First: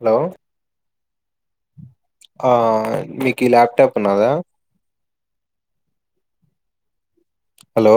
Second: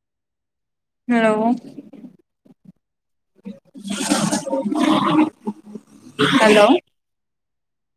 Hello! Hello ఆ నీకీ laptop ఉన్నాదా హలో! హలో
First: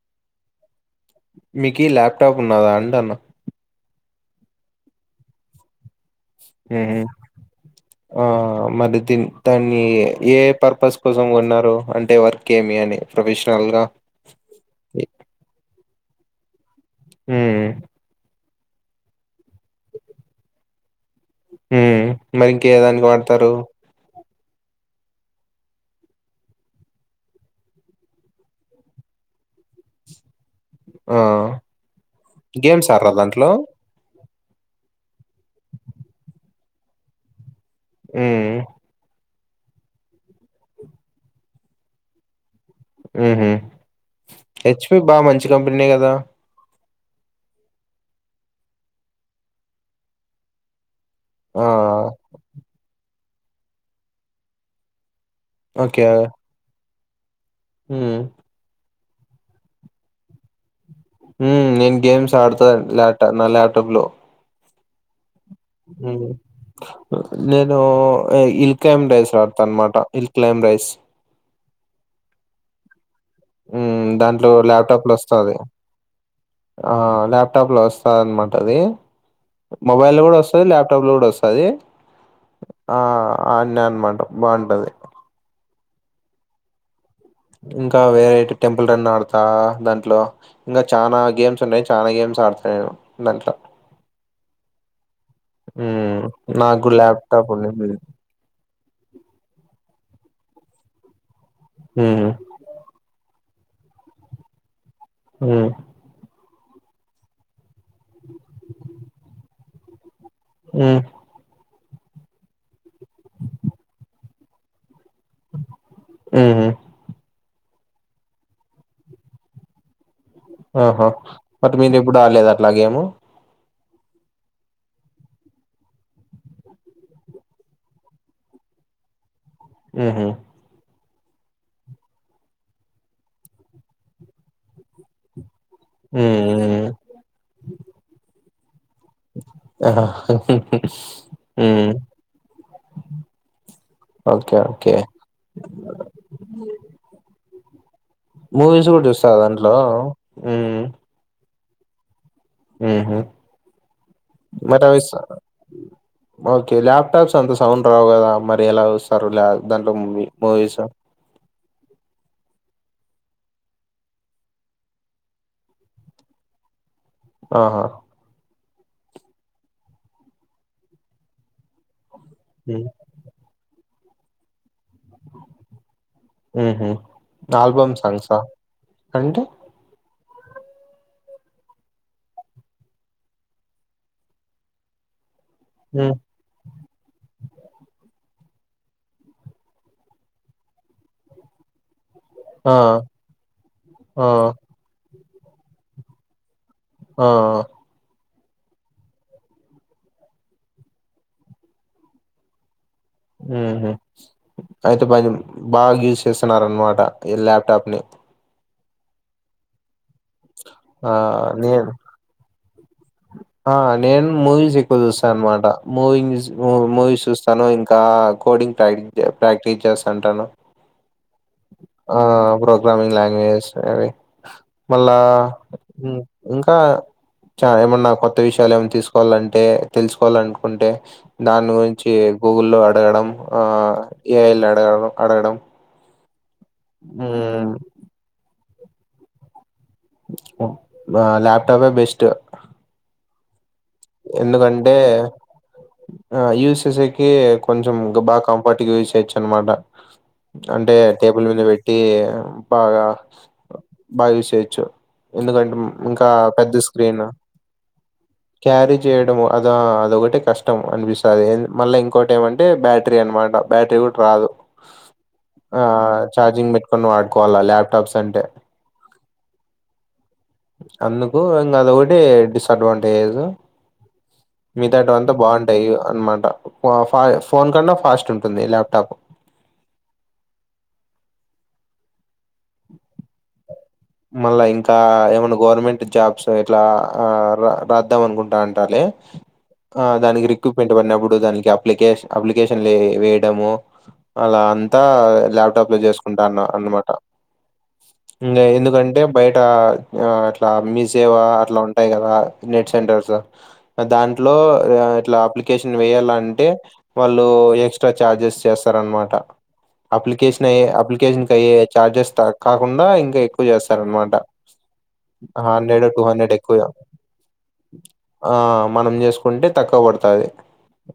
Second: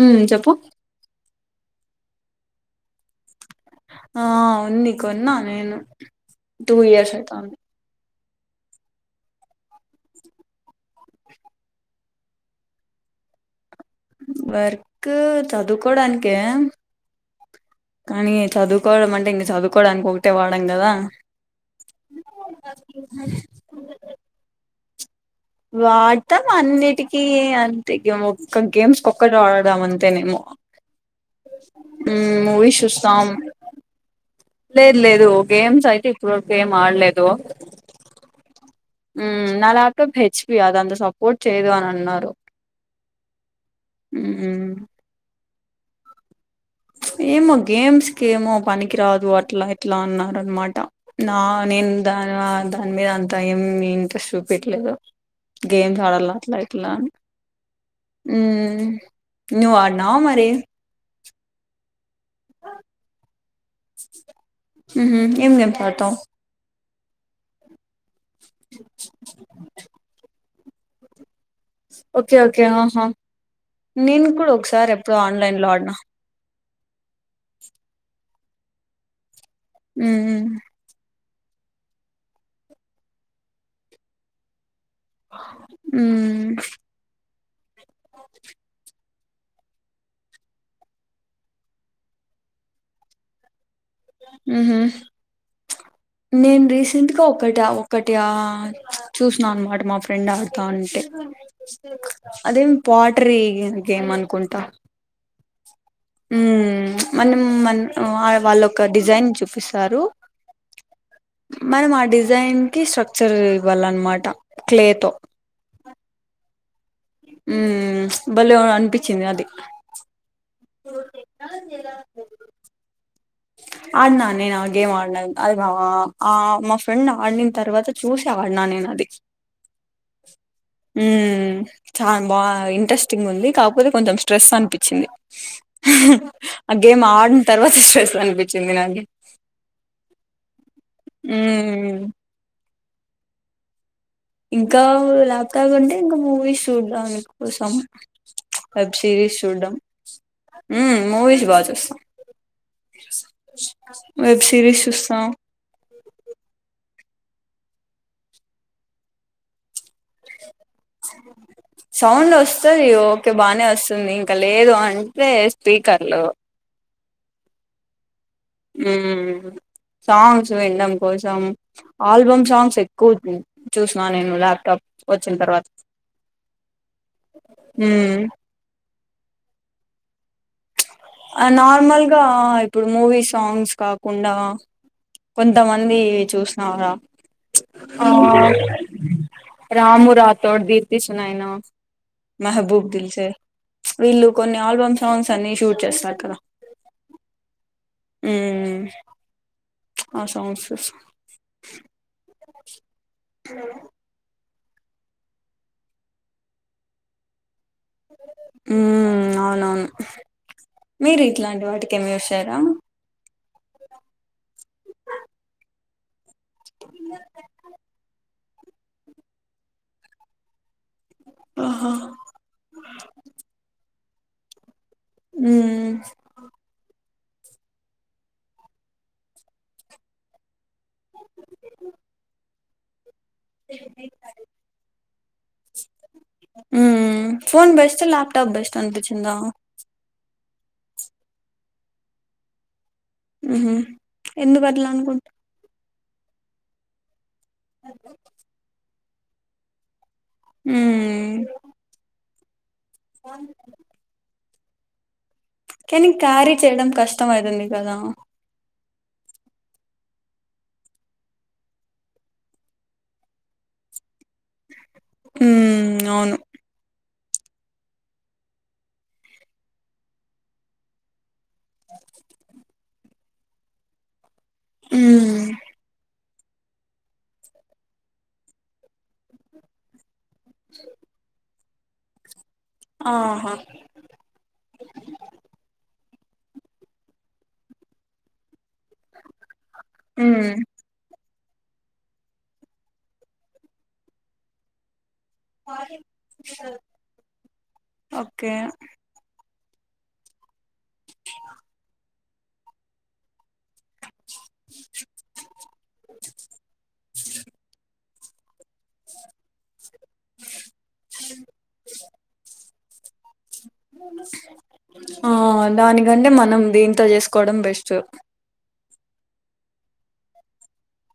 ఉ చెప్పు మీక్ ఈ లాప్టాప్ ఉన్నాదా అంటన్న ఆ ఉంది కొన్నా నేను టూ ఉహు ఇయర్స్ ఐతంది ఆ మరి దీన్ని దాన్ని ఏ పర్పస్ కోసం కొన్నారు అంటే వర్క్ ఏమి అని ప్రొఫెషనల్గా వర్క్ చదుకోడానికే హ్మ్ చదువుకోవడం అంటే ఇంక చదువుకోవడానికి ఒకటే వాడం గదా హ్మ్ మరింకేదానిక్ వాడ్తారు? వాడ్తం అన్నిటికీ అంతే ఎమో ఒక్క గేమ్స్ ఒక్కల్ వాడం అంతేనేమో ఆ మ్ మూవీస్ గేమ్స్ ఆడరా చూస్తాం. దాంట్లో లేద్ లేదు గేమ్స్ అయితే ఇప్పట్ వరకు ఏం ఆడ్లేదు. మ్ మ్ నా లాప్టాప్ తెచ్చింది అదంత సపోర్ట్ చేయదు అన్ అన్నారు. మ్ బిహ్ ఉమ్ హెచ్. పి బాగా మంచి కంపెనీ కదా ఏమో గేమ్స్కేమో పనికి రాదు అట్లా ఎట్లా అన్నారు అన్నారన్మాట. నా ఆ నేన్ దాన దాన్ మీద అంతా ఏం ఇంట్రెస్ట్ చూపిట్లేదు. ఓకే గేమ్స్ ఆడాల అట్లా ఇట్లా అన్ ఉమ్ మ్ నువ్ ఆడ్నావ మరీ మ్ నేన్ గేమ్స్ ఆడతా ల్యాట నా లాప్టాప్లో మ్ హ్ ఏం గేమ్స్ ఆడ్తవ్ నేను ఇల్ క్లైమ్బ్ రైస్ ఆడ్తా అన్మాట ఇల్ క్లైబ్ రైస్ ఓకే ఓకే ఆహా ఉమ్, నేను దాంట్లో కూడా ఒక్సార్ ల్యాప్టాప్ లో ఎప్పుడో వస్తది ఆన్లైన్లో ఆడినా ఆ లాప్టాప్లో వస్తాదన్మాట అది మొబైల్ కూడా మ్మ్ వస్తది లాప్టాప్లో కూడా వస్ స్తది ఆ ఆన్నే అన్మాట బాగుంటది. మ్ ఇంకా వేరేటి టెంపుల్ రన్ ఆడ్ తా దాంట్లో ఇంకా చానా గేమ్స్ ఉన్నయి చానా గేమ్స్ ఆడ్త నేను దాంట్లో మ్ హ్ మ్మ్ నేన్ నాకు రీసెంట్గ ల్యాప్టాప్ ఒకట ఉంది మ్మ్ ఒకటి ఆ చూసిన అన్మాట మా ఫ్రెండ్ ఆడు తాంటే అదేం పాటరీ గేమ్ అన్కుంటా ఆ మ్ మనం మన్ వా వాళ్ళొక డిజైన్ చూపిస్తారు. మ్ మనం ఆ డిజైన్కి స్ట్రక్చర్ ఇవ్వాలన్మాట క్లేతో మ్ హ్ మ్ బలే అన్పిచ్చింది అది ఆహా బట్ మీరెప్పుడు ఆడ్లేదా అట్ల గేము. ఆడ్న నేనా గేమ్ ఆడినాను అది బా ఆ మా ఫ్రెండ్ ఆడిన్ తర్వాత చూసి ఆడ్ నా నేన్ అది మ్ హ్ మ్ చాలా బా ఇంట్రెస్టింగుంది కాక్పోతే కొంచెం స్ట్రెస్ అన్పిచ్చింది. ఆ మ్మ్ గేమ్ ఆడిన్ తర్వాత స్ట్రెస్ అన్పిచ్చింది నాకి మ్మ్ మ్ ఇంకా లాప్టాప్ అంటే ఇంకా మూవీస్ చూదాం కోసం మూవీస్ వెబ్ గూడా జూస్తారా సిరిస్ దాంట్లో? చూడ్డం ఉ మూవీస్ బా చు ఉహ్ వెబ్ సిరీస్ మాట చూస్తాం ఓకే లాప్టాప్స్ అంత సౌండ్ రావు కదా మరి ఎలా చూస్తారు దాంట్లో మువీ మూవీస సౌండ్ వస్తది ఓకే బానే వస్తుంది ఇంకా లేదు అంటే స్పీకర్లు ఆహా! మ్ సాంగ్స్ విన్డం కోసం ఆల్బమ్ సాంగ్స్ హ్మ్. ఎక్కు చూసిన నేను ల్యాప్టాప్ వచ్చిన తర్వాత మ్ హ్ ఆల్బమ్ మ్మ్ సాంగ్సా అంటే? అ నార్మల్గా ఇప్పుడు మూవీ సాంగ్స్ కాకుండా కొంతమంది హ్మ్. చూసినవరా ప్చ్ ఆ రాము రాతోడ్, దీప్తి సునైనా ఆ! మెహబూబ్ దిల్సే ప్చ్ ఆ! వీళ్ళు కొన్ని ఆల్బమ్ సాంగ్స్ అన్ని షూట్ చేస్తారు కదా ఆఅ ఉమ్ ప్చ్ ఆ సాంగ్స్స్ ఉహు అయితే బాగిన్ బాగా యూజ్ చేస్తున్నార అనమాట ఈ ల్యాప్టాప్ ని ఉ అవునవును ఆ! మీరు ఇట్లాంటి నేను వాటికి ఏమి చెసరా? ఆ నేను మూవీస్ ఎక్కువ చూస్తా అనమాట మూవీ చూసి మూ మూవీ చూస్తాను ఇంకా కోడింగ్ ప్రాక్టి ప్రాక్టీస్ చేస్తాంటాను. ఆహా ఆ ప్రోగ్రామంగ్ లాంగ్యాజెస్ అవి మళ్ళా ఉమ్ మ్ ఇంకా చ ఏమన్నా కొత్త విషయాలు ఏమ తీసుకోవాలంటే, తెలుసుకోవాలనుకుంటే దాని గురించి గూగుల్లో అడగడం, ఆ ఏఐల అడగడం అడగడం మ్ పోన్ బెస్ట, ల్యాప్టాప్ బెస్ట అనిపిచ్చిందా? ఓ బా ల్యాప్టాపే బెస్ట్ ఉహు ఎందుకు అట్లా ఎందుకంటే అనుకుంట అ యూస్సె కి కొంచెం బాగా కంఫర్ట్ గా యుసెయొచ్చు అనమాట. అంటే ఉమ్ టేబుల్ మీద పెట్టి బాగా బాగా యూస్ చె ఎందుకంటే ము కానీ ఇంకా క్యారీ పెద్ద చేయడం స్క్రీన్ కష్టం అయితుంది కదా క్యారీ చేయడం అదా అదొకటె కష్టం అనిపిస్తది. మళ్ళా ఇంకోటి ఏమంటే బ్యాటరీ అనమాట. బ్యాటరి కూడా రాదు. ఆ ఉమ్ అ అవును ఛార్జింగ్ పెట్టుకొని వాడుకోవాల ల్యాప్టాప్స్ అంటే అందుకు ఇంకా అది ఒకటి డిసడ్వాంటేజ్ మిగతాంట అంతా ఉమ్ బావుంటాయి అనమాట ఫ ఫై ఫోన్ కన్నా ఫాస్ట్ ఉంటుంది ల్యాప్టాప్ ఆహా మళ్ళా ఇంకా అ ఏమైనా గవర్నమెంట్ జాబ్స్ ఇట్లా అ ర రాద్దాం అనుకుంటా అ డార్లే ఆ దానికి ఉమ్ రికూట్మెంట్ పడినప్ దానికి అప్లికేషన్ అప్లికేషన్ లు వేయడం అలా టా లేప్టాప్ ల చేసుకంటన్న అనమాట. ఉ ఓకే ఎంధుక్ బయట అ అట్లా మిసేవా అట్లా ఉంటాయి కదా నెట్ సెంటర్స్ దాంట్లో అ ఇట్లా అప్లికేషన్ వేయాలంటే వాళ్ళు ఎక్స్ ఎక్స్ట్రా ఛార్జెస్ చేస్తార అనమాట. అప్లికేషన్ అయ్యే అప్లికేషన్ క అయ్యే ఛార్జెస్ త కాకుండా ఇంకా ఎక్కువ చేస్తార అనమాట. ఆ హండ్రెడ్, టూ దానికంటే హండ్రెడ్ మనం ఎక్కువ దీంతో చేసుకోవడం బెస్ట్ ఆ మనం చేసుకుంటే తక్కువ పడతాది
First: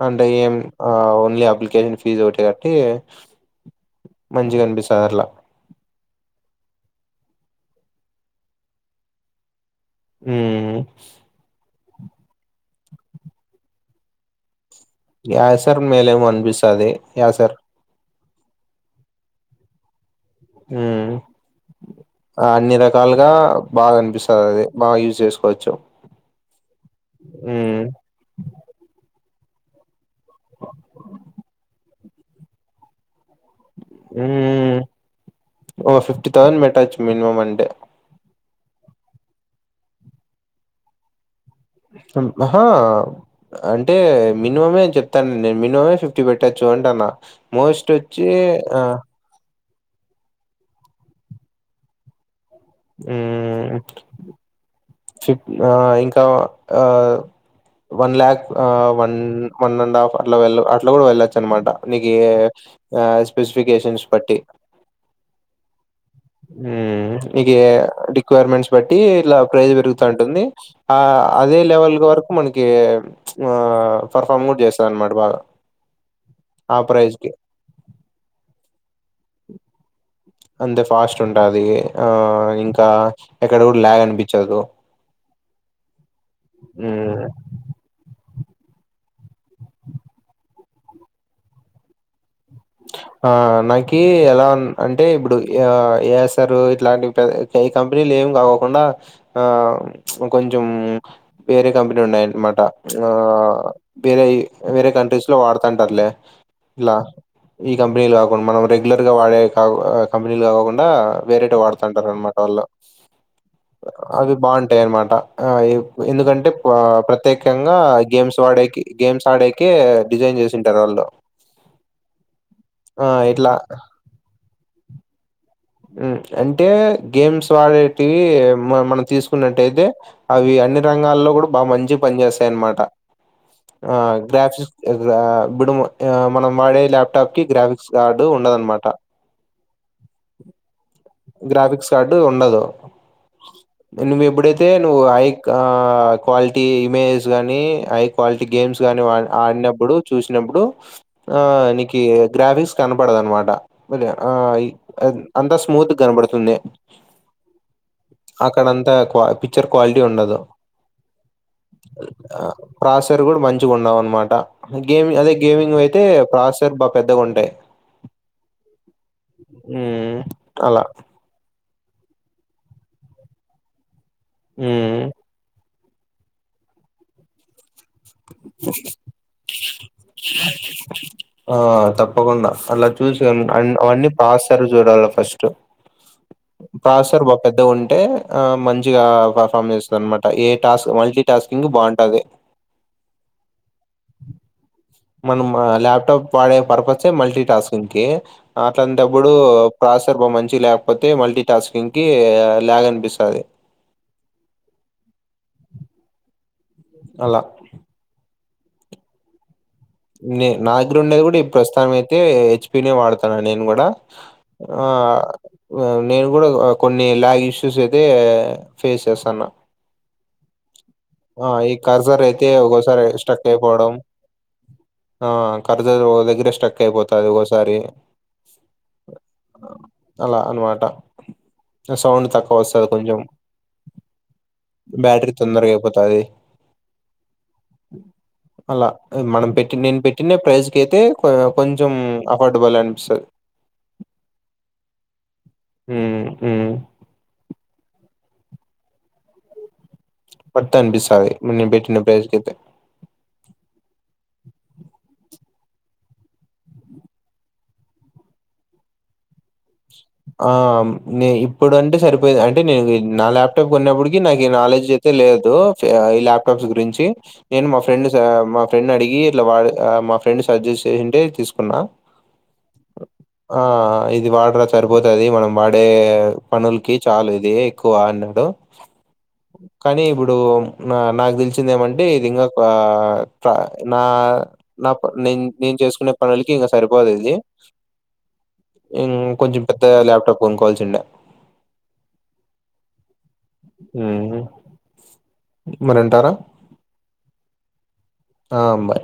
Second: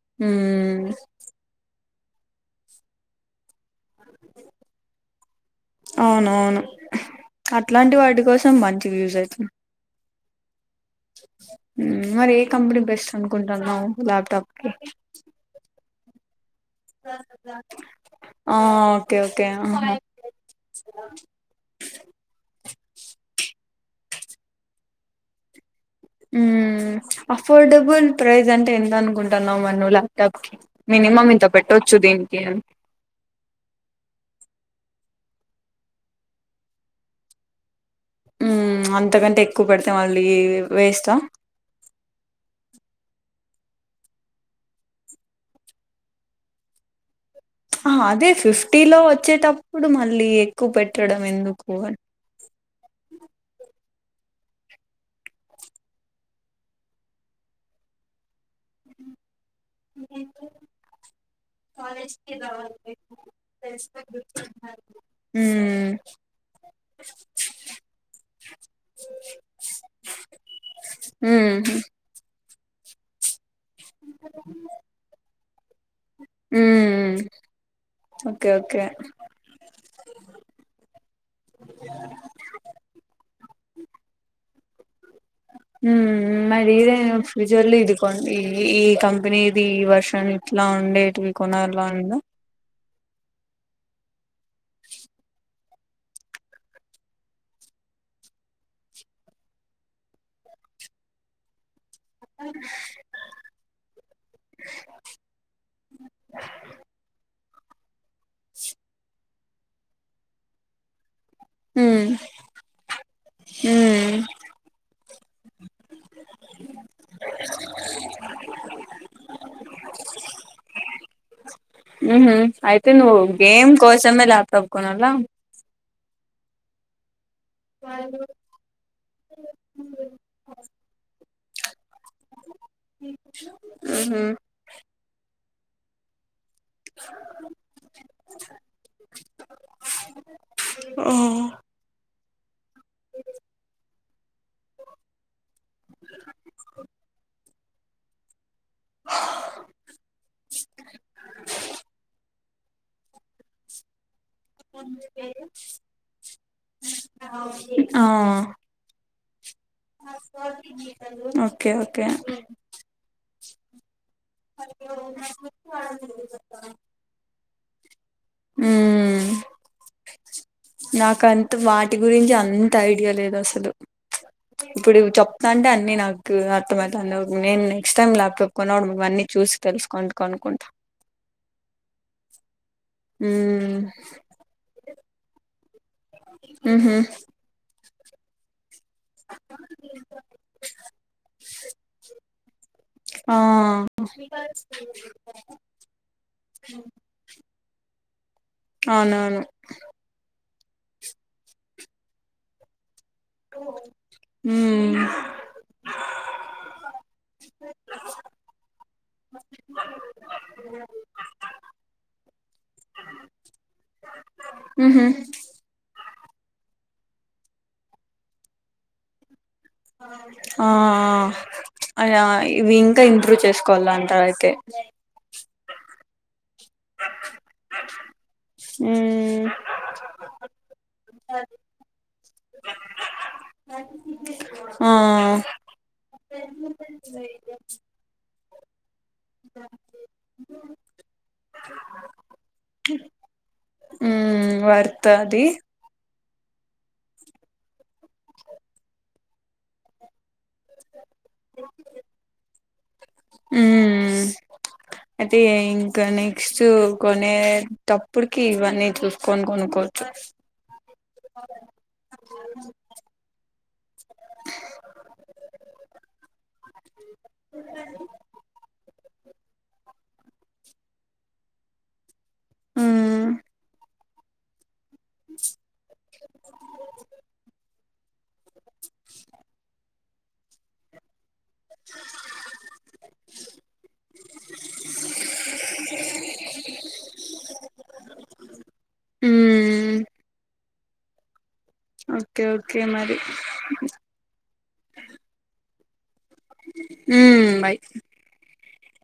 అంటే ఎం ఉమ్ ఓన్లీ అప్లికేషన్ ఫీజు ఒకటి కట్టి మంచిగా అనిపిస్తది అట్లా అవునవును అట్లాంటి వాటి కోసం మంచిగా యూస్ అవుతుంది ఉ ఉ మరి ఏ కంపెనీ బెస్ట్ అనుకుంటున్నావ్ ల్యాప్టాప్ కి యా సార్ మేలేమో అనిపిస్తది యా సార్ ఆ ఓకే ఓకే అహ ఉమ్ అన్ని రకాలుగా బాగా అనిపిస్ స్తది బాగా యూస్ చేసుకోవచ్చు ఉ ఉమ్ అఫోర్డబుల్ ప్రైజ్ అంటే ఎంత అనుకుంటున్నావు మరి నువు త మినిమం ఇంత పెట్టొచ్చు దీనికి అన్ ఉ ఓ ఫిఫ్టీ తౌసండ్ పెట్టచ్చు మినిమం అంటె ఉ అంతకంటే ఎక్కువ పెడితే మళ్ళీ వేస్టా ఆహా అంటే మినిమమేని చెప్తాన్ నేను మినిమమే ఫిఫ్టీ పెట్టచ్చు అంటన్న ఆ అదే ఫిఫ్టీ లో వచ్చేటప్ ఇప్పుడు మళ్ళీ ఎక్కువ పెట్టడం ఎందుకు అ ఉ చెప్ ఆ ఇంకా ఆ వన్ ల్యాక్ ఆ వన్ వన్ అండ్ హాఫ్ అట్లా వె అట్లా కూడా వెళ్ళొచ్చు అనమాట నీకు ఎ స్పైస్ స్పెసిఫికేషన్స్ పట్టి ఉ ఉ ఉ నికి రిక్వైర్మెంట్స్ బట్టి ఇలా ప్రైజ్ పెరుగుతా ఉంటుంది ఆ ఉమ్ అదే లెవెల్ వర్ మనకి ఆ పర్ఫామ్ కూడా చేస్తారు అనమాట బాగా ఉ ఆ ప్రైజ్ కి ఓకే ఓకే అంతే ఫాస్ట్ ఉంటది ఆ ఇంకా ఎక్కడ కూడా లాగ్ అనిపించదు ఉ మరి ఇదే మ్మ్. ఫ్యూచర్ల ఇది కోన్ ఈ ఈ కంపెనీ ఇది ఈ వర్షన్ ఇట్లా ఉండేటివి కొనాలని ఉందా ఆ నాకి ఎలా అం అంటే ఇప్పుడు ఏ ఎస్ఆర్ ఇట్లాంటి పే కం రిల్ ఎం కాకోకుండా ఆ కొంచెం వేరే కంపెనీ ఉన్నాయినమాట ఆ వేరే వేరే కంట్రీస్ లో వాడుతాంటారులే ఇలా ఈ కంపెనీలు కాకుండా మనం రెగ్యులర్ గా వాడే క-కంపెనీలు కాకోకుండా వేరేటివి ఉమ్ వాడుతుంటారు అనమాట వాళ్ళు ఉమ్ అవి బాగుంటాయి అనమాట ఆ ఈ ఎందుకంటే ప్రత్యేకంగా గేమ్స్ ఆడేకి గేమ్స్ ఆడేకె డిజైన్ చేసింటారు వాళ్ళు ఉ హు అయితే ఆ నువ్వు ఇట్లా గేమ్ కోసంమే లాప్టాప్ కోనలా ఉ అంటే గేమ్స్ వాడేటివి మ-మనం తీసుకున్నట్టయితే అవి అన్ని రంగాల్లో కూడా బా మంచి పని చేస్తాయనమాట ఆ ఉహు గ్రాఫిస్ ఆ బిడుము ఆ మనం వాడే లాప్టాప్ కి గ్రాఫిక్స్ కార్డు ఉండదనమాట ఆ డు ఉండదు నువ్వు ఎప్పుడైతే నువ్వు హై క్వాలిటీ ఇమేజెస్ గానీ హై క్వాలిటీ గేమ్స్ గాని ఆడినప్పుడు చూసినప్పుడు ఆ నికి గ్రాఫిక్స్ కనపడదనమాట స్మూత్గా కనబడుతుంది ఆ అక్కడంతా పిచ్చర్ క్వాలిటీ ఉండదు ఓకే ఓకే ఆ కాసర్ కూడా మం మంచిగుండవనాట గేమింగ్ అదే గేమింగ్ అయితే పాస్వర్ బాగా పెద్దగా ఉంటాయి ఉ నాకంటూ వాటి గురించి అంత ఐడియా లేదు అసలు. ఉమ్ ఇప్పుడు చెప్తా అంటే అన్నీ నాకు అర్థమైతనై నేనె తెలుసుకొని కొనుక్కుంటా ఆ తప్పకుండా అలా చూస మ్మ్ అవన్నీ పాస్తరు చూడాల ఫస్ట్ ఊహూ పాసర్ బా పెద్ద ఉంటే ఆ మం మంచిగా పర్ఫామ్ చేస్తుంది అనమాట ఏ టాస్క్ మల్టీ టాస్కింగ్ బాగుంటది ఆ మనం లాప్టాప్ వాడే పర్పస్ మల్టీ టాస్కింగ్ కి అట్లాంటప్పుడు అవునవును అసర్ బా మంచి లేకపోతే మల్టీ టాస్కింగ్ కి లాగ్ అనిపిస్ ఉమ్ అలా నే నా దగ్గర ఉండేది కూడా ప్రస్తుతనం అయితే హెచ్పినే వాడుతాన నేను కూడా ఆ ఊహూ నేను కూడా కొన్ని లాగ్ ఇష్యూస్ అయితే ఫేస్ చేస్తున్న. ఆ ఈ కర్జర్ అలా అయితే ఇవి ఒక్కోసారి ఇంకా ఇంప్రూవ్ స్టక్ చేసుకోవాల అయిపోవడం అంట అయితే ఆ ఖర్జర్ ఒ దగ్గరే స్ట్రక్ అయిపోతది ఒకోసారి మ్మ్ అలా అనమాట సౌండ్ తక్కువ వస్తది కొంచెం ఆ బ్యాటరీ తొందరగా అయిపోతాది. అలా మనం పెట్టి నేను పెట్టిన ప్రైస్ క అయితే కొంచెం అఫోర్డబుల్ అనిపిస్తది. ఉ వర్త్ అది ఉ ఉ వర్త్ అనిపిస్తాది నేన్ బెట్టిన ప్రైస్క్ ఐతే ఉ ఉమ్ అయితే ఇంక నెక్స్ట్ కొనేటప్పడుకి ఇవన్నీ చూసుకోని కొనుక్కో ఆ నే ఇప్పుడు అంటే సరిపోయిది అంటే నేను నా లాప్టాప్ కొన్నప్పుడు నాకి ఈ నాలెడ్జ్ అయితే లేదు. ఈ ల్యాప్టాప్స్ గురించి నేను మా ఫ్రెండ్స్ మా ఫ్రెండ్ అడిగి ఇట్లా వా మా ఫ్రెండ్ సజెస్ట్ చేసింటే తీసుకున్నా. మ్మ్ ఆ ఇది వాడ్ పోతది మనం వాడే పనులుకి చాలు ఇది ఎక్కువ అన్నాడు. కానీ ఇప్పుడు నా నాకు తెలిసి చ్చింది ఏమంటే ఇది ఇంకా ఆ ఫ నా నాప్ నేన్ నేన్ చేసుకునే పనులకి ఈగ సరిపోదు ఇది ఇం కొంచెం పెద్దగ మ్మ్ ల్యాప్టాప్ కొనుక్కోవాల్సిండే ఓకే ఓకే మరి మనంటారా ఉమ్ బాయ్ ఆ బాయ్